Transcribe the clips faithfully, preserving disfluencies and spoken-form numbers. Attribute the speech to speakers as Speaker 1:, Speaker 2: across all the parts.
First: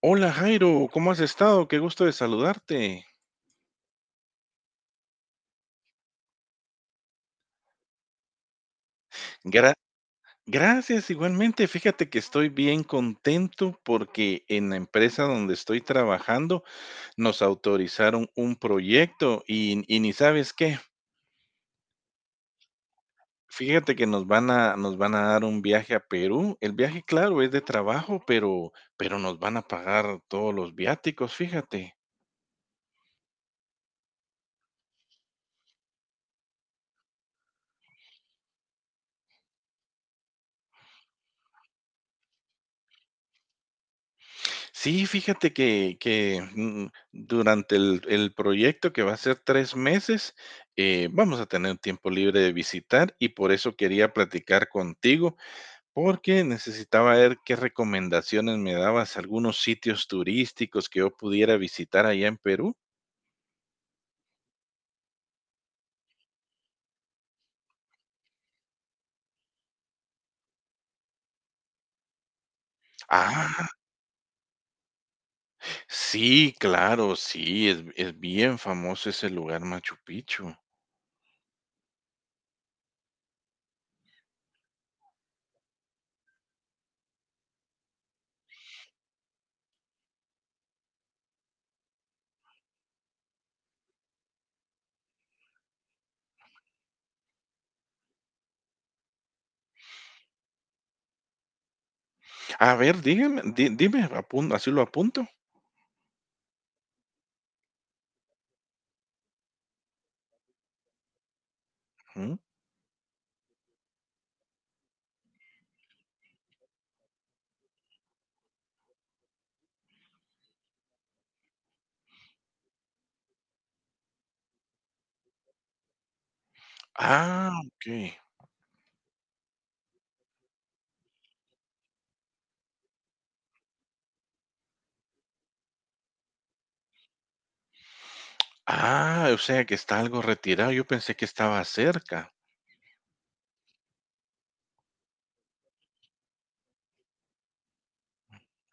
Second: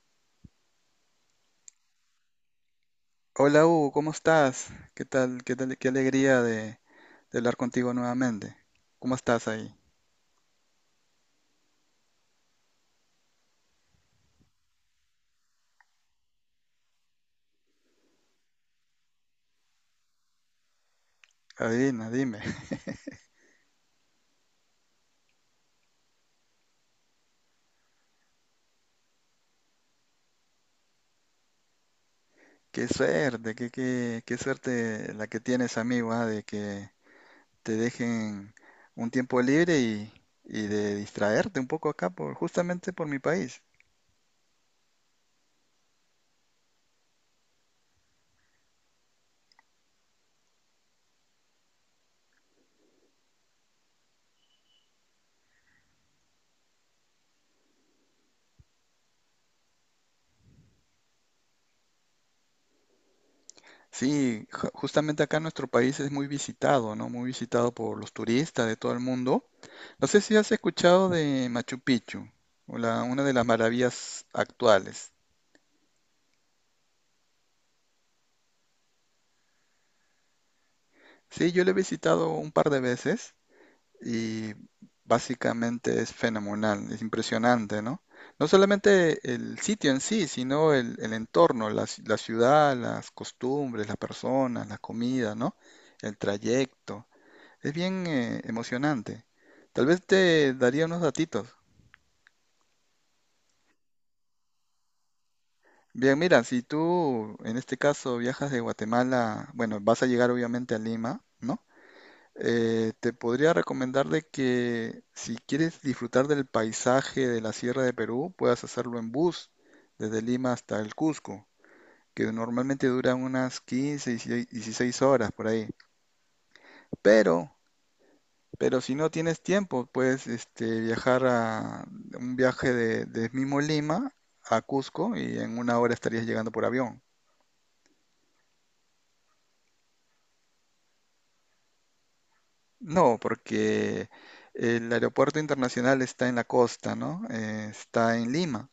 Speaker 1: Hola Jairo, ¿cómo has estado? Qué gusto de saludarte.
Speaker 2: Hola Hugo, ¿cómo estás? ¿Qué tal? ¿Qué tal? Qué alegría de, de hablar contigo nuevamente. ¿Cómo estás ahí?
Speaker 1: Gra- Gracias, igualmente. Fíjate que estoy bien contento porque en la empresa donde estoy trabajando nos autorizaron un proyecto y, y ni sabes qué.
Speaker 2: Adivina, dime.
Speaker 1: Fíjate que nos van a, nos van a dar un viaje a Perú. El viaje, claro, es de trabajo, pero, pero nos van a pagar todos los viáticos, fíjate.
Speaker 2: Qué suerte, qué, qué, qué suerte la que tienes, amigo, ah, de que te dejen un tiempo libre y, y de distraerte un poco acá por, justamente por mi país.
Speaker 1: Sí, fíjate que que, mm, durante el el proyecto, que va a ser tres meses, eh, vamos a tener tiempo libre de visitar, y por eso quería platicar contigo, porque necesitaba ver qué recomendaciones me dabas, algunos sitios turísticos que yo pudiera visitar allá en Perú.
Speaker 2: Sí, ju- justamente acá nuestro país es muy visitado, ¿no? Muy visitado por los turistas de todo el mundo. No sé si has escuchado de Machu Picchu, o la- una de las
Speaker 1: Ah,
Speaker 2: maravillas actuales.
Speaker 1: sí, claro, sí, es es bien famoso ese lugar, Machu Picchu.
Speaker 2: Sí, yo lo he visitado un par de veces y básicamente es fenomenal, es impresionante, ¿no? No solamente el sitio en sí, sino el, el entorno, la, ci- la ciudad, las costumbres, las personas, la comida, ¿no? El trayecto. Es bien eh, emocionante. Tal vez te daría unos datitos.
Speaker 1: A ver, dígame, di dime, apun así lo apunto.
Speaker 2: Bien, mira, si tú en este caso viajas de Guatemala, bueno, vas a llegar obviamente a Lima, ¿no?
Speaker 1: Ujú.
Speaker 2: Eh, te podría recomendar de que si quieres disfrutar del paisaje de la Sierra de Perú, puedas hacerlo en bus desde Lima hasta el Cusco, que normalmente duran unas quince, 16 16 horas por ahí. Pero,
Speaker 1: Ah, okey.
Speaker 2: pero si no tienes tiempo, puedes este, viajar a un viaje de, de mismo Lima a Cusco y en una hora estarías llegando por avión.
Speaker 1: Ah, o sea que está algo retirado. Yo pensé que estaba cerca.
Speaker 2: No, porque el, aeropuerto internacional está en la costa, ¿no? Eh, está en Lima.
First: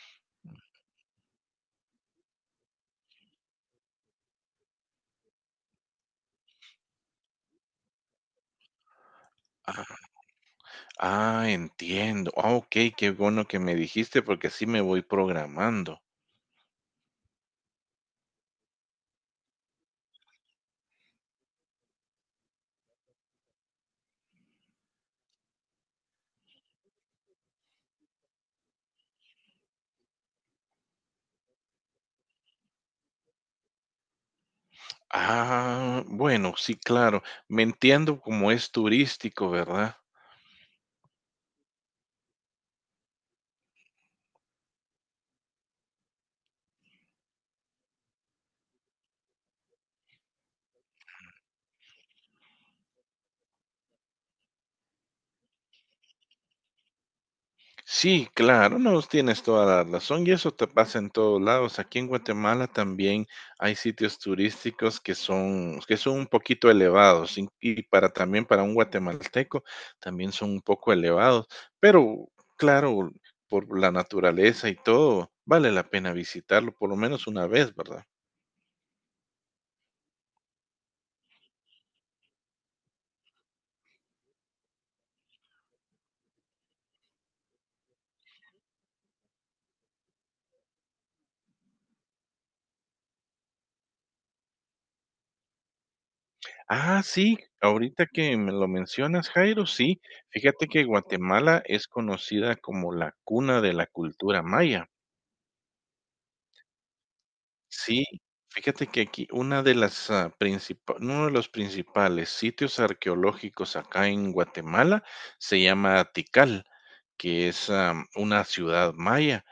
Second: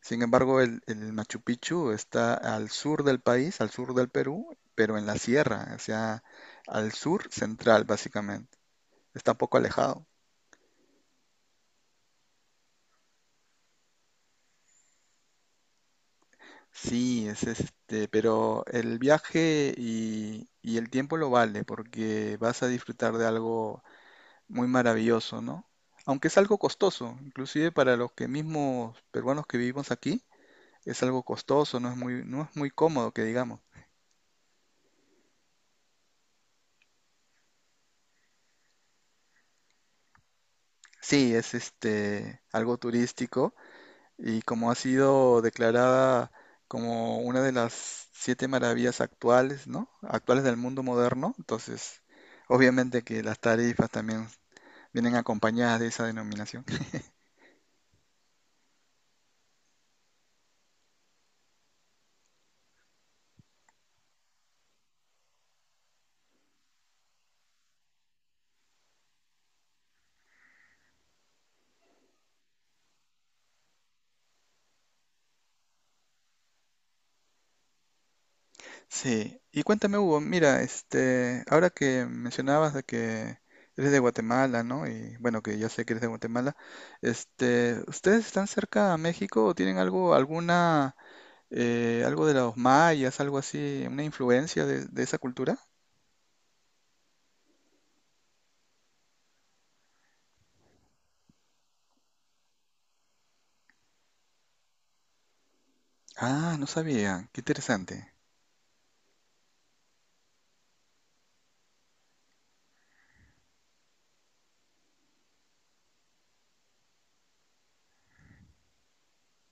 Speaker 2: Sin embargo, el, el Machu Picchu está al sur del país, al sur del Perú, pero en la sierra, o sea, al sur central, básicamente. Está un poco
Speaker 1: Ah,
Speaker 2: alejado.
Speaker 1: ah, entiendo. Ah, ok, qué bueno que me dijiste porque así me voy programando.
Speaker 2: Sí, es este, pero el viaje y, y el tiempo lo vale, porque vas a disfrutar de algo muy maravilloso, ¿no? Aunque es algo costoso, inclusive para los que mismos peruanos que vivimos aquí, es algo costoso, no es muy, no es muy cómodo que digamos.
Speaker 1: Ah, bueno, sí, claro. Me entiendo como es turístico, ¿verdad?
Speaker 2: Sí, es este algo turístico y como ha sido declarada como una de las siete maravillas actuales, ¿no? Actuales del mundo moderno, entonces obviamente que las tarifas también vienen acompañadas de esa denominación.
Speaker 1: Sí, claro, no, tienes toda la razón y eso te pasa en todos lados. Aquí en Guatemala también hay sitios turísticos que son, que son un poquito elevados y y para también para un guatemalteco también son un poco elevados, pero claro, por la naturaleza y todo, vale la pena visitarlo por lo menos una vez, ¿verdad?
Speaker 2: Sí, y cuéntame Hugo, mira, este, ahora que mencionabas de que eres de Guatemala, ¿no? Y bueno, que ya sé que eres de Guatemala, este, ¿ustedes están cerca a México o tienen algo, alguna, eh, algo de los mayas, algo así, una influencia de de esa cultura?
Speaker 1: Ah, sí, ahorita que me lo mencionas, Jairo, sí, fíjate que Guatemala es conocida como la cuna de la cultura maya.
Speaker 2: Ah, no sabía. Qué
Speaker 1: Sí,
Speaker 2: interesante.
Speaker 1: fíjate que aquí una de las, ah, principa uno de los principales sitios arqueológicos acá en Guatemala se llama Tikal, que es, am, una ciudad maya.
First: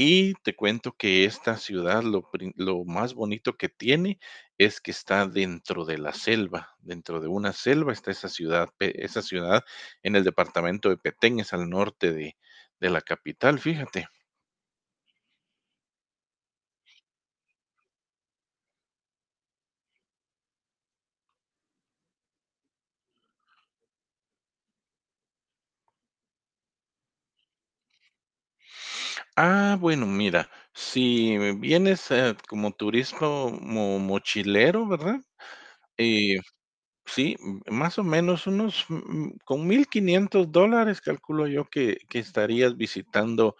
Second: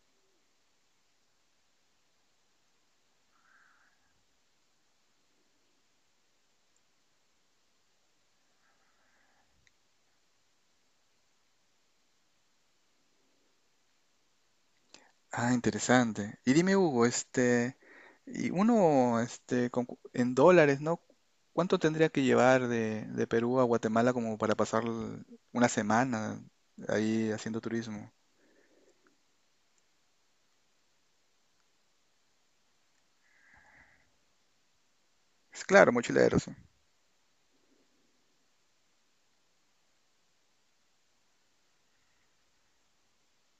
Speaker 1: Y te cuento que esta ciudad lo prin lo más bonito que tiene es que está dentro de la selva, dentro de una selva está esa ciudad, pe esa ciudad en el departamento de Petén, es al norte de de la capital, fíjate.
Speaker 2: Ah, interesante. Y dime, Hugo, este, y uno, este, con cu- en dólares, ¿no? ¿Cuánto tendría que llevar de, de Perú a Guatemala como para pasar l- una semana ahí haciendo turismo?
Speaker 1: Ah, bueno, mira, si vienes, eh, como turismo mo mochilero, ¿verdad?
Speaker 2: Es claro,
Speaker 1: Eh,
Speaker 2: mochileros.
Speaker 1: sí, m- más o menos unos, mm, con mil quinientos dólares, calculo yo que que estarías visitando,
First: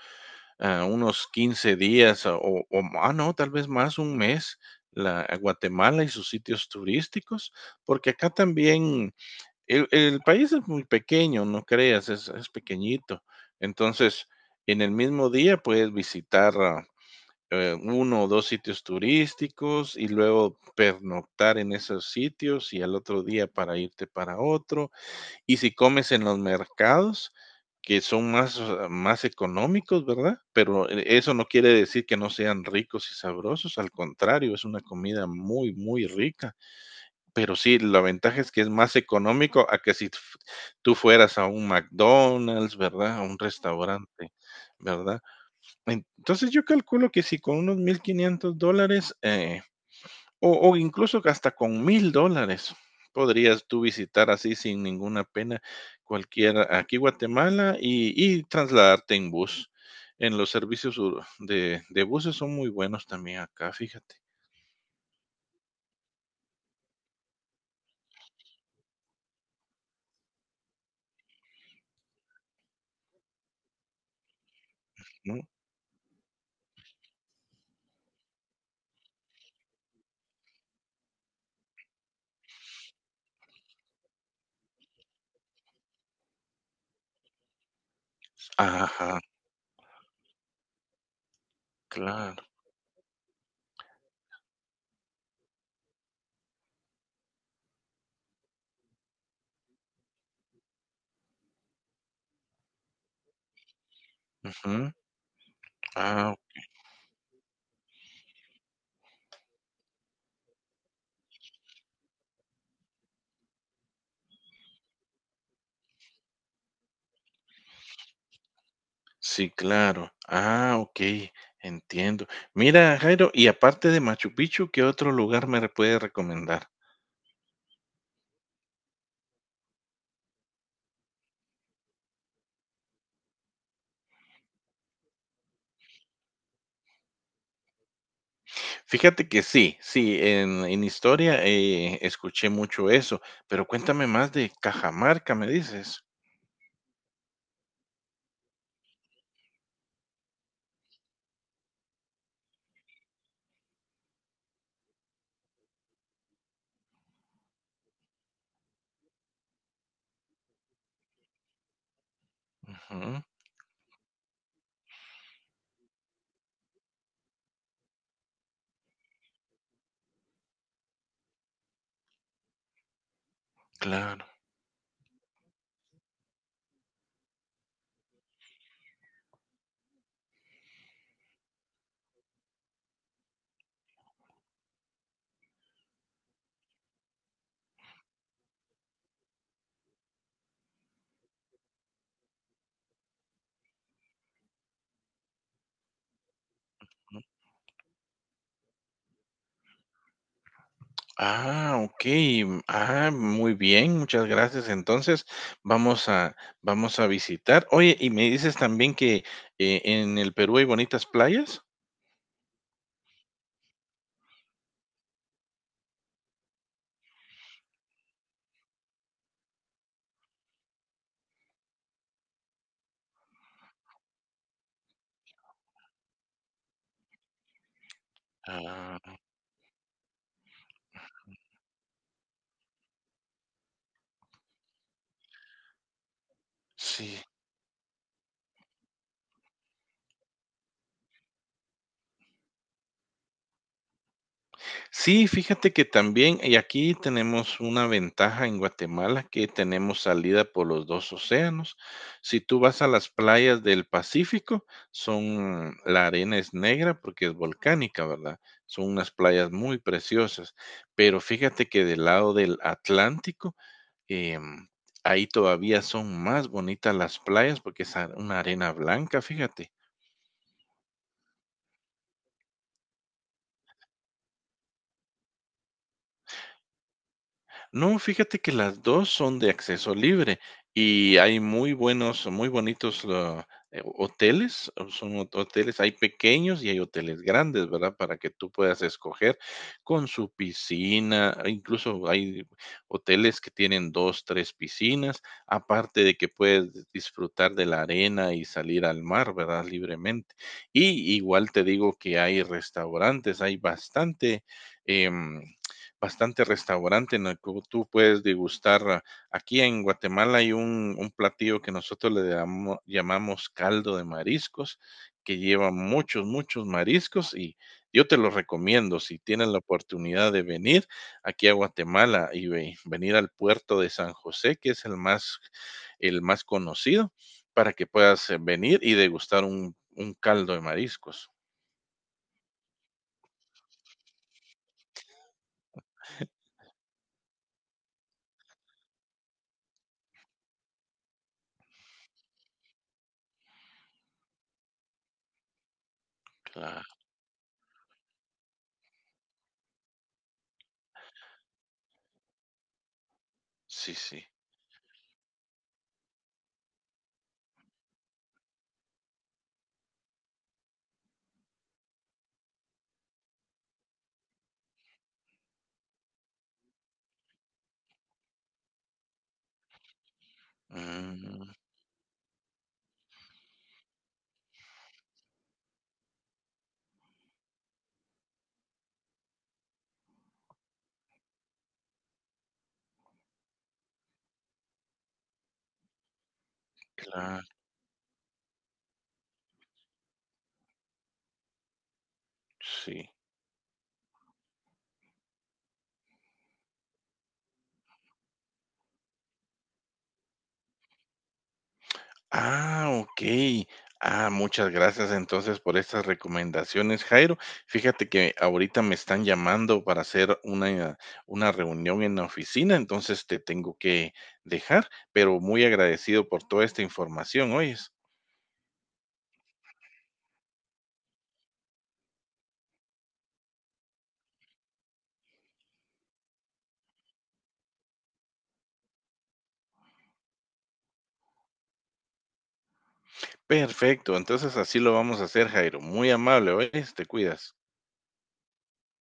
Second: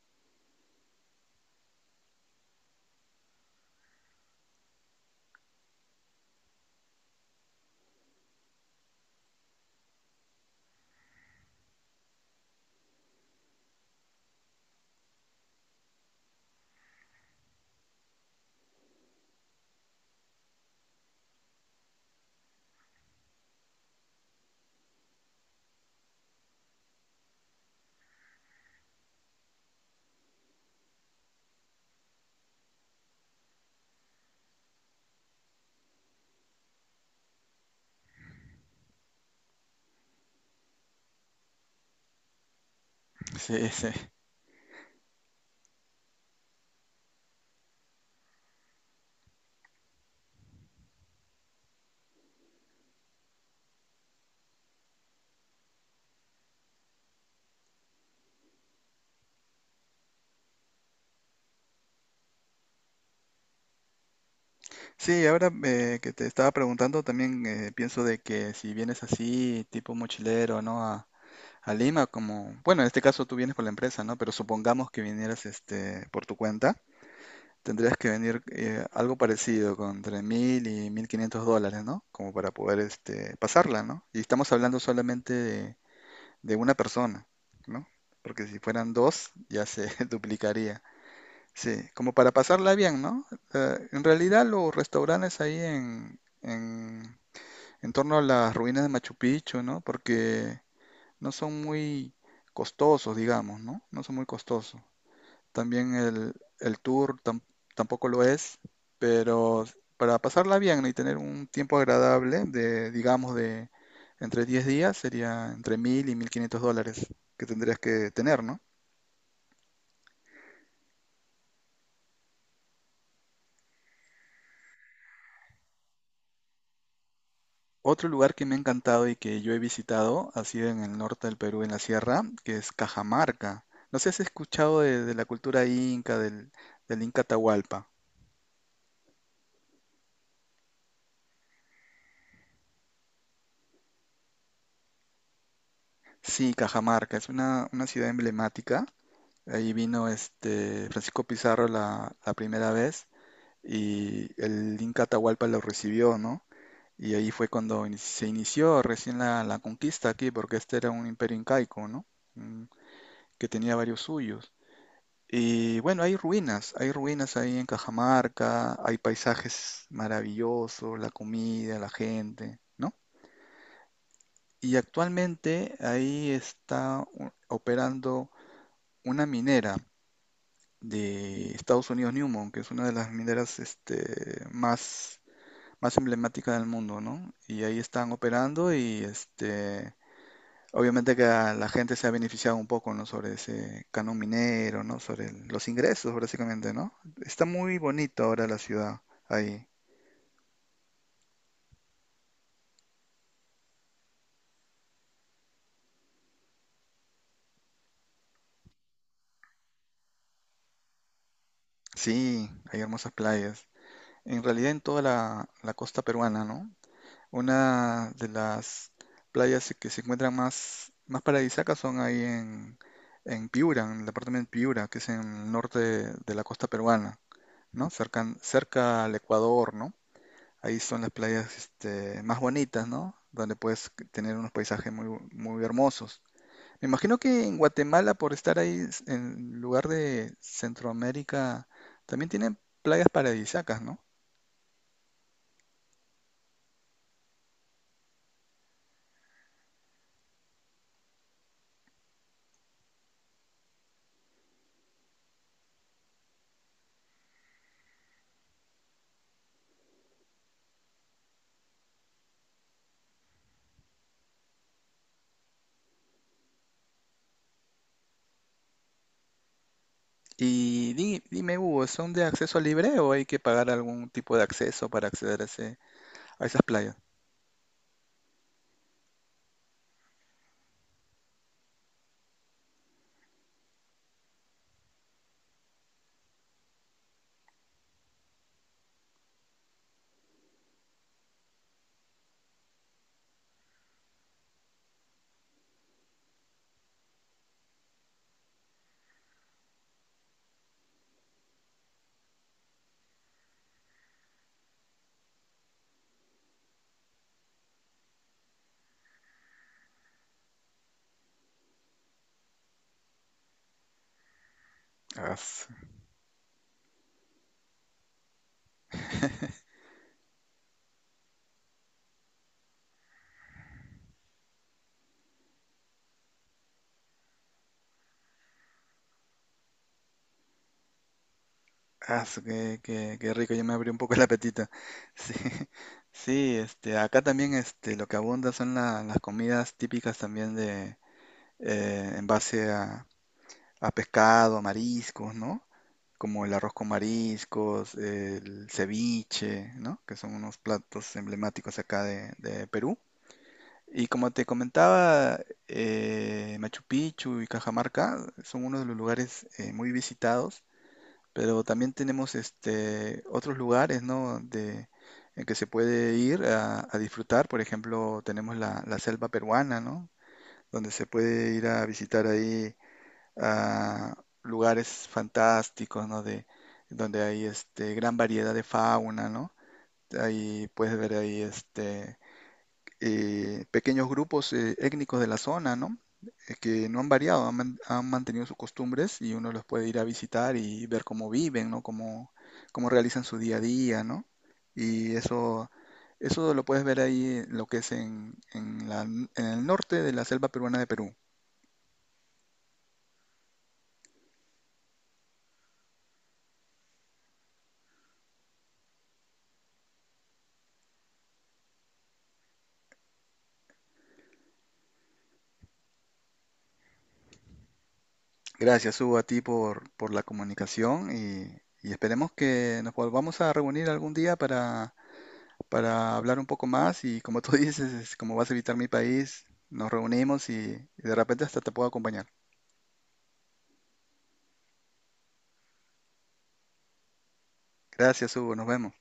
Speaker 1: ah, unos quince días ah, o o ma- ah, no, tal vez más, un mes, la a Guatemala y sus sitios turísticos, porque acá también el el país es muy pequeño, no creas, es es pequeñito. Entonces, en el mismo día puedes visitar ah, eh, uno o dos sitios turísticos y luego pernoctar en esos sitios y al otro día para irte para otro. Y si comes en los mercados, que son más, ah, más económicos, ¿verdad? Pero e- eso no quiere decir que no sean ricos y sabrosos, al contrario, es una comida muy, muy rica. Pero sí, la ventaja es que es más económico a que si f- tú fueras a un McDonald's, ¿verdad? A un
Speaker 2: Sí, sí, sí.
Speaker 1: restaurante, ¿verdad? Entonces yo calculo que si con unos mil quinientos dólares eh, o, o incluso que hasta con mil dólares podrías tú visitar así sin ninguna pena cualquier aquí Guatemala y, y trasladarte en bus. En los servicios ur- de, de buses son muy buenos también acá, fíjate,
Speaker 2: Sí, ahora eh, que te estaba preguntando, también eh, pienso de que si vienes así, tipo mochilero, ¿no? A, a Lima, como, bueno, en este caso tú vienes con la empresa, ¿no? Pero supongamos que
Speaker 1: ¿no?
Speaker 2: vinieras este, por tu cuenta. Tendrías que venir eh, algo parecido, con entre mil y mil quinientos dólares, ¿no? Como para poder este, pasarla, ¿no? Y estamos hablando solamente de, de una persona, ¿no? Porque si fueran
Speaker 1: Ajá,
Speaker 2: dos, ya se duplicaría. Sí, como para
Speaker 1: claro.
Speaker 2: pasarla bien, ¿no? Eh, en realidad los restaurantes ahí en, en, en torno a las ruinas de Machu Picchu, ¿no? Porque no son muy costosos, digamos, ¿no? No son muy costosos.
Speaker 1: Ujú.
Speaker 2: También el,
Speaker 1: Ah,
Speaker 2: el tour tam- tampoco lo es, pero para pasarla bien y tener un tiempo agradable de, digamos, de entre diez días sería entre mil y mil quinientos dólares que tendrías que tener, ¿no?
Speaker 1: sí, claro. Ah, ok, entiendo. Mira, Jairo, y aparte de Machu Picchu, ¿qué otro lugar me re- puede recomendar?
Speaker 2: Otro lugar que me ha encantado y que yo he visitado ha sido en el norte del Perú, en la sierra, que es Cajamarca. No sé si has escuchado de, de la cultura inca, del, del Inca Tahualpa.
Speaker 1: Fíjate que sí, sí, en en historia, eh, escuché mucho eso, pero cuéntame más de Cajamarca, ¿me dices?
Speaker 2: Sí, Cajamarca es una, una ciudad emblemática. Ahí vino este Francisco Pizarro la, la primera vez y el Inca Atahualpa lo recibió, ¿no? Y ahí fue cuando ini- se inició recién la, la conquista aquí, porque este era un imperio incaico, ¿no? Mm,
Speaker 1: Ujú,
Speaker 2: Que tenía varios suyos. Y bueno, hay ruinas, hay ruinas ahí en Cajamarca, hay paisajes maravillosos, la comida, la gente, ¿no?
Speaker 1: claro.
Speaker 2: Y actualmente ahí está u- operando una minera de Estados Unidos Newmont, que es una de las mineras este, más, más emblemáticas del mundo, ¿no? Y ahí están operando y este, obviamente que a la gente se ha beneficiado un poco, ¿no? Sobre ese canon minero, ¿no? Sobre el- los ingresos, básicamente, ¿no? Está muy bonito ahora la ciudad ahí.
Speaker 1: Ah, okey, mm, ah, muy bien, muchas gracias. Entonces, vamos a vamos a visitar. Oye, ¿y me dices también que, eh, en el Perú hay bonitas playas?
Speaker 2: Sí, hay hermosas playas. En realidad en toda la, la costa peruana, ¿no? Una de las playas que se encuentran más, más paradisíacas son ahí en, en Piura, en el departamento de Piura, que es en el norte de, de la costa peruana, ¿no? Cerca, cerca al
Speaker 1: Ah,
Speaker 2: Ecuador, ¿no? Ahí son las playas este, más bonitas, ¿no? Donde puedes tener unos paisajes muy, muy hermosos. Me imagino
Speaker 1: sí.
Speaker 2: que en Guatemala, por estar ahí en lugar de Centroamérica, también tienen playas paradisíacas, ¿no?
Speaker 1: Sí, fíjate que también, y aquí tenemos una ventaja en Guatemala, que tenemos salida por los dos océanos. Si tú vas a las playas del Pacífico, son la arena es negra porque es volcánica, ¿verdad? Son unas playas muy preciosas, pero fíjate que del lado del Atlántico, em, ahí todavía son más bonitas las playas porque es a- una arena blanca, fíjate.
Speaker 2: Y di- dime, Hugo, ¿son de acceso libre o hay que pagar algún tipo de acceso para acceder a, ese- a esas playas?
Speaker 1: No, fíjate que las dos son de acceso libre y hay muy buenos, muy bonitos, ah, eh, hoteles, o son ho hoteles, hay pequeños y hay hoteles grandes, ¿verdad? Para que tú puedas escoger con su piscina, e incluso hay hoteles que tienen dos, tres piscinas, aparte de que puedes disfrutar de la arena y salir al mar, ¿verdad? Libremente. Y igual te digo que hay restaurantes, hay bastante, em, bastante restaurante en el que tú puedes degustar. Ah, Aquí en Guatemala hay un, un platillo que nosotros le damo- llamamos caldo de mariscos,
Speaker 2: Ah,
Speaker 1: que lleva muchos, muchos mariscos y yo te lo recomiendo si tienes la oportunidad de venir aquí a Guatemala y ve- venir al puerto de San José, que es el más, el más conocido, para que puedas eh, venir y degustar un, un caldo de mariscos.
Speaker 2: as, qué, qué- qué rico, ya me abrió un poco el apetito. Sí, sí, este, acá también este, lo que abunda son la- las comidas típicas también de, eh, en base a, a pescado, mariscos, ¿no? Como el arroz con
Speaker 1: Claro,
Speaker 2: mariscos, el ceviche, ¿no? Que son unos platos emblemáticos acá de de Perú.
Speaker 1: sí,
Speaker 2: Y
Speaker 1: sí.
Speaker 2: como te comentaba, eh, Machu Picchu y Cajamarca son uno de los lugares eh, muy visitados, pero también tenemos este, otros lugares, ¿no? de- en que se puede ir a, a disfrutar. Por ejemplo, tenemos la, la selva peruana, ¿no? Donde se
Speaker 1: Mm,
Speaker 2: puede ir a visitar ahí a lugares fantásticos, ¿no? De, donde hay este, gran variedad de fauna, ¿no? Ahí puedes ver ahí este, eh, pequeños grupos eh, étnicos de la zona, ¿no? Eh, que no han
Speaker 1: claro,
Speaker 2: variado, han, man- han mantenido sus costumbres y uno los puede ir a visitar y ver cómo viven, ¿no? Cómo, cómo
Speaker 1: sí.
Speaker 2: realizan su día a día, ¿no? Y eso, eso lo puedes ver ahí, en lo que es en, en la- en el norte de la selva peruana de Perú.
Speaker 1: Ah, okey. Ah, muchas gracias, entonces, por estas recomendaciones, Jairo. Fíjate que ahorita me están llamando para hacer una una reunión en la oficina, entonces, te tengo que dejar, pero muy agradecido por toda esta información, ¿oyes?
Speaker 2: Gracias, Hugo, a ti por, por la comunicación y, y esperemos que nos volvamos a reunir algún día para para hablar un poco más y como tú dices, es como vas a visitar mi país, nos reunimos y, y de repente hasta te puedo acompañar.
Speaker 1: Perfecto, entonces, así lo vamos a hacer, Jairo. Muy amable, ¿oyes? Te cuidas.
Speaker 2: Gracias, Hugo, nos vemos.